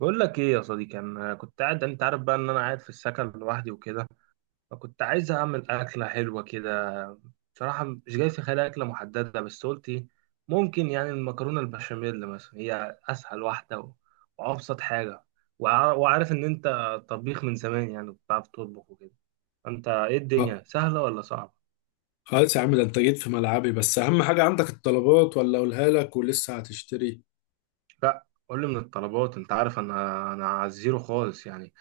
بقول لك ايه يا صديقي؟ انا كنت قاعد، انت عارف بقى ان انا قاعد في السكن لوحدي وكده. فكنت عايز اعمل اكله حلوه كده. بصراحه مش جاي في خيالي اكله محدده، بس قلت إيه، ممكن يعني المكرونه البشاميل مثلا هي اسهل واحده وابسط حاجه. وعارف ان انت طبيخ من زمان، يعني بتعرف تطبخ وكده. انت ايه، آه، الدنيا سهله ولا صعبه؟ خلاص يا عم، ده انت جيت في ملعبي. بس اهم حاجة، عندك الطلبات ولا اقولها لك ولسه هتشتري؟ لا، قول لي من الطلبات، انت عارف انا على الزيرو خالص، يعني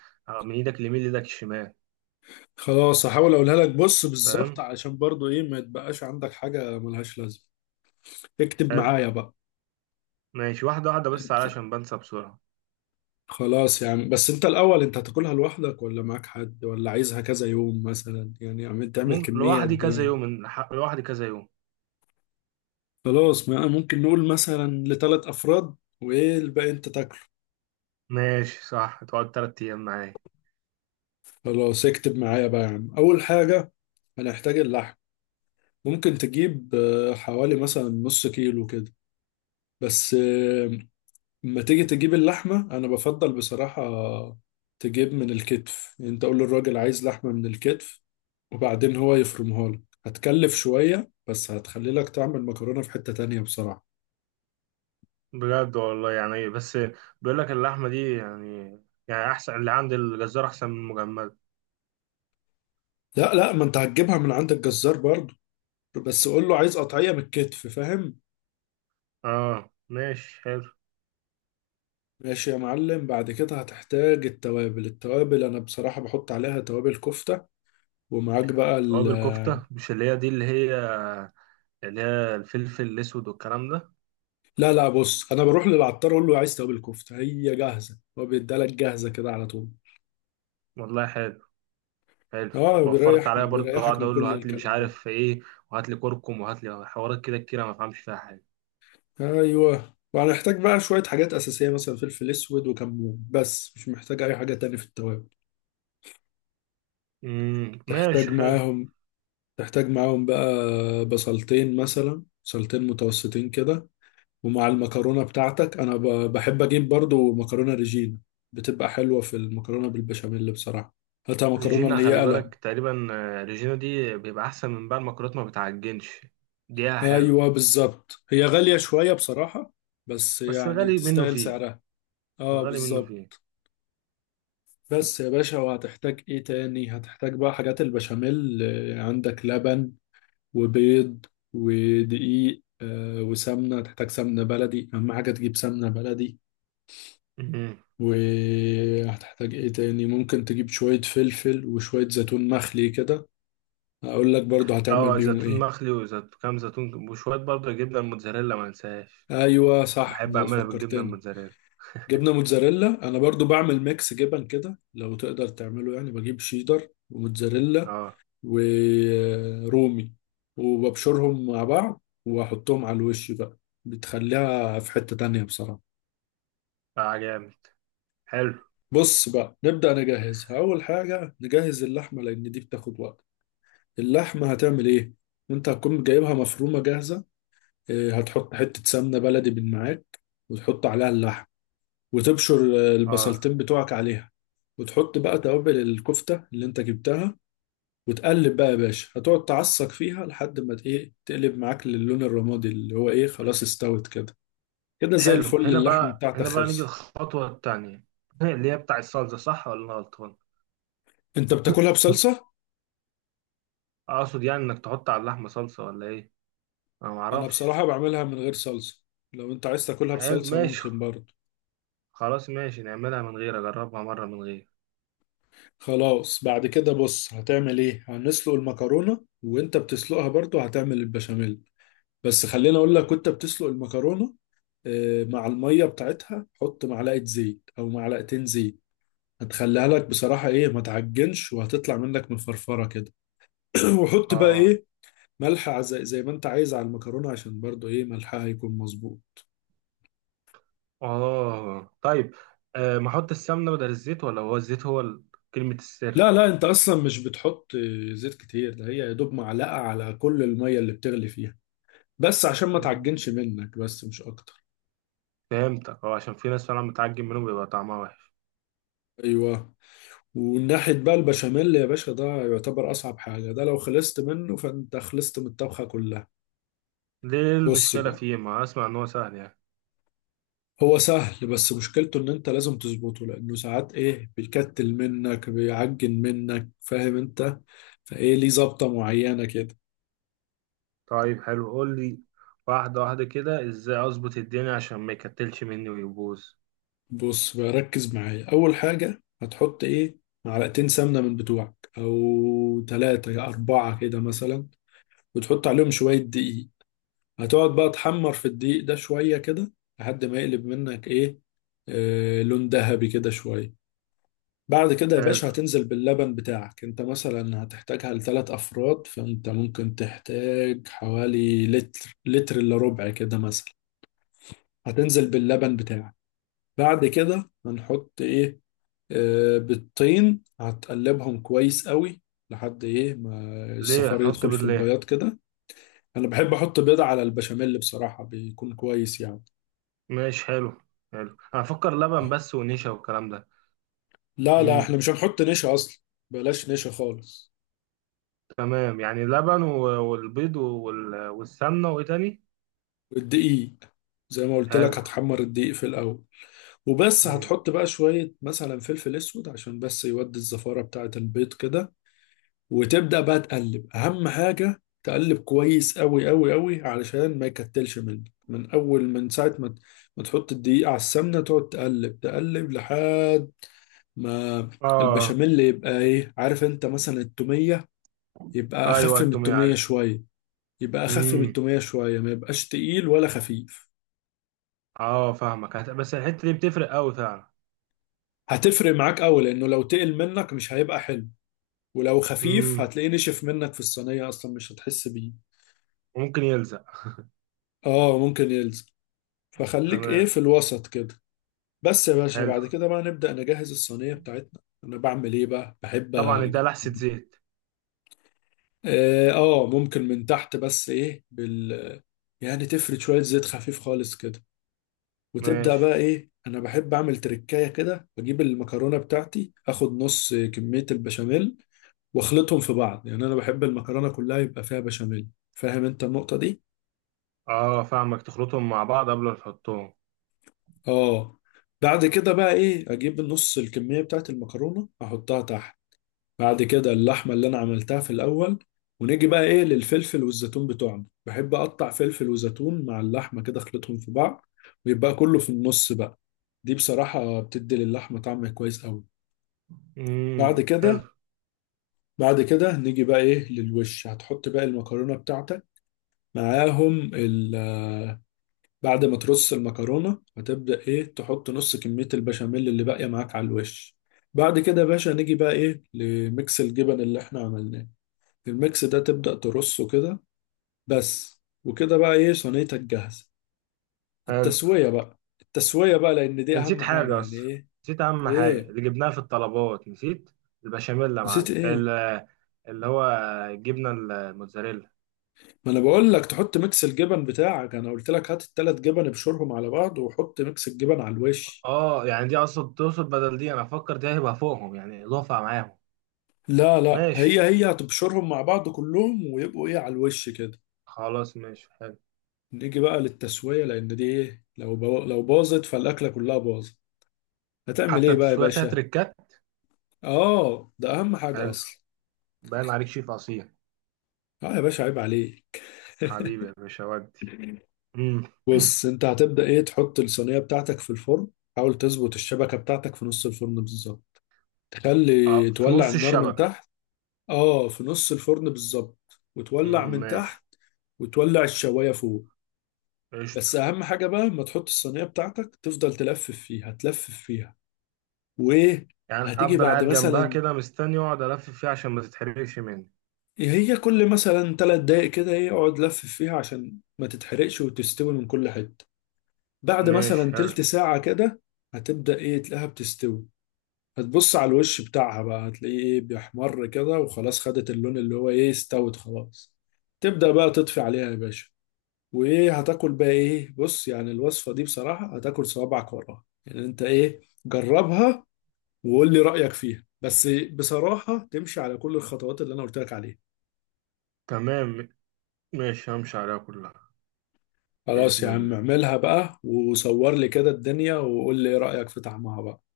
من ايدك اليمين لايدك الشمال. خلاص، هحاول اقولها لك. بص بالظبط فاهم. علشان برضو ايه ما يتبقاش عندك حاجة ملهاش لازمة. اكتب حلو. معايا بقى. ماشي، واحدة واحدة، بس انت- علشان بنسى بسرعة. خلاص يا عم، بس انت الاول، انت هتاكلها لوحدك ولا معاك حد؟ ولا عايزها كذا يوم مثلا؟ يعني عم تعمل ممكن كمية قد ايه؟ لوحدي كذا يوم. خلاص، ما ممكن نقول مثلا لثلاث افراد، وايه الباقي انت تاكله. ماشي، صح، تقعد 3 أيام معايا. خلاص اكتب معايا بقى يا عم. اول حاجة هنحتاج اللحم. ممكن تجيب حوالي مثلا نص كيلو كده. بس لما تيجي تجيب اللحمة أنا بفضل بصراحة تجيب من الكتف. يعني أنت قول للراجل عايز لحمة من الكتف، وبعدين هو يفرمها لك. هتكلف شوية بس هتخلي لك تعمل مكرونة في حتة تانية بصراحة. بجد والله، يعني إيه، بس بيقول لك اللحمة دي يعني أحسن، اللي عند الجزار أحسن من المجمدة. لا لا، ما أنت هتجيبها من عند الجزار برضو، بس قول له عايز قطعية من الكتف، فاهم. آه ماشي حلو. ماشي يا معلم. بعد كده هتحتاج التوابل. التوابل أنا بصراحة بحط عليها توابل كفتة. ومعاك بقى. توابل كفتة، مش اللي هي دي، اللي هي الفلفل الأسود والكلام ده. لا لا، بص انا بروح للعطار اقول له عايز توابل كفته، هي جاهزه، هو بيدالك جاهزه كده على طول. والله حلو، حلو. اه، وفرت بيريح عليا برضه بيريحك أقعد من أقول له كل هات لي مش الكلام ده. عارف إيه، وهات لي كركم وهات لي حوارات كده كتير، أنا ما بفهمش فيها حاجة. ايوه، وهنحتاج بقى شويه حاجات اساسيه، مثلا فلفل اسود وكمون، بس مش محتاج اي حاجه تاني في التوابل. تحتاج ماشي حلو. معاهم تحتاج معاهم بقى بصلتين، مثلا بصلتين متوسطين كده. ومع المكرونه بتاعتك انا بحب اجيب برضو مكرونه ريجينا، بتبقى حلوه في المكرونه بالبشاميل بصراحه. هاتها مكرونه ريجينا اللي هي خلي قلم. بالك، تقريبا ريجينا دي بيبقى احسن من بقى المكرونات، ما بتعجنش، دقيقها حلو. ايوه بالظبط، هي غالية شوية بصراحة، بس بس يعني الغالي منه تستاهل فيه، سعرها. اه الغالي منه فيه. بالظبط. بس يا باشا، وهتحتاج ايه تاني؟ هتحتاج بقى حاجات البشاميل. عندك لبن وبيض ودقيق وسمنة. هتحتاج سمنة بلدي، اهم حاجة تجيب سمنة بلدي. مهم. وهتحتاج ايه تاني؟ ممكن تجيب شوية فلفل وشوية زيتون مخلي كده. اقول لك برضو هتعمل اه، بيهم زيتون ايه. مخلي، وزيتون كام زيتون، وشوية برضه جبنة الموتزاريلا، ما انساهاش. ايوه صح، بحب اعملها بالجبنة فكرتني. الموتزاريلا. جبنه موتزاريلا، انا برضو بعمل ميكس جبن كده لو تقدر تعمله. يعني بجيب شيدر وموتزاريلا اه، ورومي، وببشرهم مع بعض واحطهم على الوش بقى، بتخليها في حتة تانية بصراحة. اه جامد، حلو. بص بقى نبدأ نجهزها. اول حاجة نجهز اللحمة لان دي بتاخد وقت. اللحمة هتعمل ايه؟ انت هتكون جايبها مفرومة جاهزة. هتحط حتة سمنة بلدي من معاك، وتحط عليها اللحم، وتبشر اه البصلتين بتوعك عليها، وتحط بقى توابل الكفتة اللي انت جبتها. وتقلب بقى يا باشا، هتقعد تعصق فيها لحد ما ت- ايه تقلب معاك للون الرمادي اللي هو ايه خلاص استوت كده. كده زي حلو. الفل، هنا اللحمة بقى، بتاعتك هنا بقى نيجي خلصت. الخطوة التانية. اللي هي بتاع الصلصة، صح ولا انا غلطان؟ انت بتاكلها بصلصة؟ اقصد يعني انك تحط على اللحمة صلصة ولا ايه؟ انا انا معرفش. بصراحة بعملها من غير صلصة. لو انت عايز تاكلها حلو بصلصة ماشي. ممكن برضه. خلاص ماشي، نعملها من غير، اجربها مرة من غير. خلاص بعد كده بص هتعمل ايه، هنسلق المكرونة، وانت بتسلقها برضه هتعمل البشاميل. بس خليني اقول لك، وانت بتسلق المكرونة مع المية بتاعتها حط معلقة زيت أو معلقتين زيت. هتخليها لك بصراحة إيه ما تعجنش، وهتطلع منك مفرفرة كده. وحط بقى اه، إيه، ملح، زي ما أنت عايز على المكرونة عشان برضو إيه ملحها هيكون مظبوط. اه طيب. آه، ما احط السمنه بدل الزيت، ولا هو الزيت كلمه السر؟ لا لا، أنت أصلا مش بتحط زيت كتير. ده هي يا دوب معلقة على كل المية اللي بتغلي فيها، بس عشان ما مم. تعجنش منك، بس مش أكتر. فهمتك، اه عشان في ناس فعلا متعجب منه بيبقى طعمها وحش. أيوه. وناحية بقى البشاميل يا باشا، ده يعتبر أصعب حاجة. ده لو خلصت منه فأنت خلصت من الطبخة كلها. ليه بص المشكله بقى، فيه؟ ما اسمع ان هو سهل يعني. هو سهل بس مشكلته ان انت لازم تظبطه، لانه ساعات ايه بيكتل منك، بيعجن منك، فاهم انت. فايه، ليه ظبطة معينة كده. طيب حلو قول لي، واحده واحده كده، ازاي اظبط الدنيا عشان ما يكتلش مني ويبوظ. بص بقى، ركز معايا. اول حاجة هتحط ايه، معلقتين سمنة من بتوعك او ثلاثة يا اربعة كده مثلا، وتحط عليهم شوية دقيق. هتقعد بقى تحمر في الدقيق ده شوية كده لحد ما يقلب منك ايه، آه لون ذهبي كده شوية. بعد كده يا حلو. باشا هتنزل باللبن بتاعك. انت مثلا هتحتاجها لثلاث افراد، فانت ممكن تحتاج حوالي لتر، لتر الا ربع كده مثلا. هتنزل باللبن بتاعك. بعد كده هنحط ايه، آه بالطين. هتقلبهم كويس قوي لحد ايه ما ليه الصفار هنحط يدخل بيض في ليه؟ البياض كده. انا بحب احط بيضة على البشاميل بصراحة، بيكون كويس يعني. ماشي حلو. حلو، انا افكر لبن بس ونشا والكلام لا لا، ده. احنا مش هنحط نشا اصلا، بلاش نشا خالص. تمام، يعني لبن والبيض والسمنة، وإيه تاني؟ والدقيق زي ما قلت لك، حلو. هتحمر الدقيق في الاول وبس. مم. هتحط بقى شوية مثلا فلفل اسود عشان بس يودي الزفارة بتاعة البيض كده. وتبدأ بقى تقلب، اهم حاجة تقلب كويس قوي قوي قوي علشان ما يكتلش منك. من اول من ساعة ما تحط الدقيق على السمنة، تقعد تقلب تقلب لحد ما آه. البشاميل يبقى ايه، عارف انت مثلا التومية، يبقى أيوه اخف من التومية التومية عارف. شوية. مم. ما يبقاش تقيل ولا خفيف. آه فاهمك، بس الحتة دي بتفرق أوي فعلا. هتفرق معاك قوي لانه لو تقل منك مش هيبقى حلو، ولو خفيف مم. هتلاقيه نشف منك في الصينية أصلا مش هتحس بيه. ممكن يلزق. اه ممكن يلزق. فخليك ايه تمام. في الوسط كده. بس يا باشا، حلو. بعد كده بقى نبدأ نجهز الصينية بتاعتنا. أنا بعمل ايه بقى، بحب طبعا ده أجيب لحسة زيت. اه ممكن من تحت بس ايه بال، يعني تفرد شوية زيت خفيف خالص كده. وتبدأ ماشي. بقى ايه، أنا بحب أعمل تركاية كده. بجيب المكرونة بتاعتي، أخد نص كمية البشاميل وأخلطهم في بعض. يعني أنا بحب المكرونة كلها يبقى فيها بشاميل، فاهم أنت النقطة دي؟ آه فاهمك، تخلطهم مع بعض قبل ما تحطهم. اه. بعد كده بقى ايه، اجيب نص الكمية بتاعت المكرونة احطها تحت، بعد كده اللحمة اللي انا عملتها في الاول. ونيجي بقى ايه للفلفل والزيتون بتوعنا، بحب اقطع فلفل وزيتون مع اللحمة كده اخلطهم في بعض، ويبقى كله في النص بقى. دي بصراحة بتدي للحمة طعم كويس قوي. بعد مم. حلو. كده بعد كده نيجي بقى ايه للوش، هتحط بقى المكرونة بتاعتك معاهم. بعد ما ترص المكرونة هتبدأ إيه تحط نص كمية البشاميل اللي باقية معاك على الوش. بعد كده يا باشا نيجي بقى إيه لميكس الجبن اللي إحنا عملناه، الميكس ده تبدأ ترصه كده. بس وكده بقى إيه، صينيتك جاهزة. حلو، التسوية بقى، التسوية بقى لأن دي نسيت أهم حاجة حاجة يعني أصلا. إيه. نسيت أهم حاجة إيه، اللي جبناها في الطلبات، نسيت البشاميل يا نسيت معلم، إيه. اللي هو الجبنة الموتزاريلا. ما أنا بقول لك تحط ميكس الجبن بتاعك، أنا قلت لك هات التلات جبن ابشرهم على بعض وحط ميكس الجبن على الوش. اه يعني دي اصلا تقصد، بدل دي انا افكر، دي هيبقى فوقهم يعني اضافه معاهم؟ لا لا، هي ماشي. هي هتبشرهم مع بعض كلهم ويبقوا إيه على الوش كده. خلاص ماشي حلو. نيجي بقى للتسوية لأن دي إيه، لو باظت فالأكلة كلها باظت. هتعمل حتى إيه بقى يا التسويق فيها باشا؟ تريكات. آه، ده أهم حاجة حلو. أصلا. باين عليك شيف اصيل. آه يا باشا، عيب عليك. حبيبي يا باشا ودي. امم. بص، أنت هتبدأ إيه تحط الصينية بتاعتك في الفرن. حاول تظبط الشبكة بتاعتك في نص الفرن بالظبط، اه، تخلي في تولع نص النار من الشبكه. تحت. آه في نص الفرن بالظبط، وتولع من ماشي. تحت وتولع الشواية فوق. قشطه. بس أهم حاجة بقى، لما تحط الصينية بتاعتك تفضل تلفف فيها تلفف فيها وإيه، يعني هتيجي افضل بعد قاعد جنبها مثلا، كده، مستني واقعد الف فيها عشان ما تتحرقش مني. هي كل مثلا 3 دقايق كده ايه اقعد لف فيها عشان ما تتحرقش وتستوي من كل حتة. بعد ماشي مثلا حلو. تلت ساعة كده هتبدأ ايه تلاقيها بتستوي. هتبص على الوش بتاعها بقى هتلاقيه ايه بيحمر كده وخلاص خدت اللون اللي هو ايه، استوت خلاص. تبدأ بقى تطفي عليها يا باشا. وايه، هتاكل بقى ايه. بص، يعني الوصفة دي بصراحة هتاكل صوابعك وراها. يعني انت ايه، جربها وقول لي رأيك فيها. بس بصراحة تمشي على كل الخطوات اللي انا قلت لك عليها. تمام. ماشي، همشي عليها كلها. خلاص باذن يا عم الله. اعملها بقى، وصور لي كده الدنيا وقول لي ايه رأيك في طعمها بقى.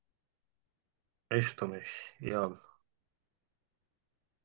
قشطه، ماشي، يلا.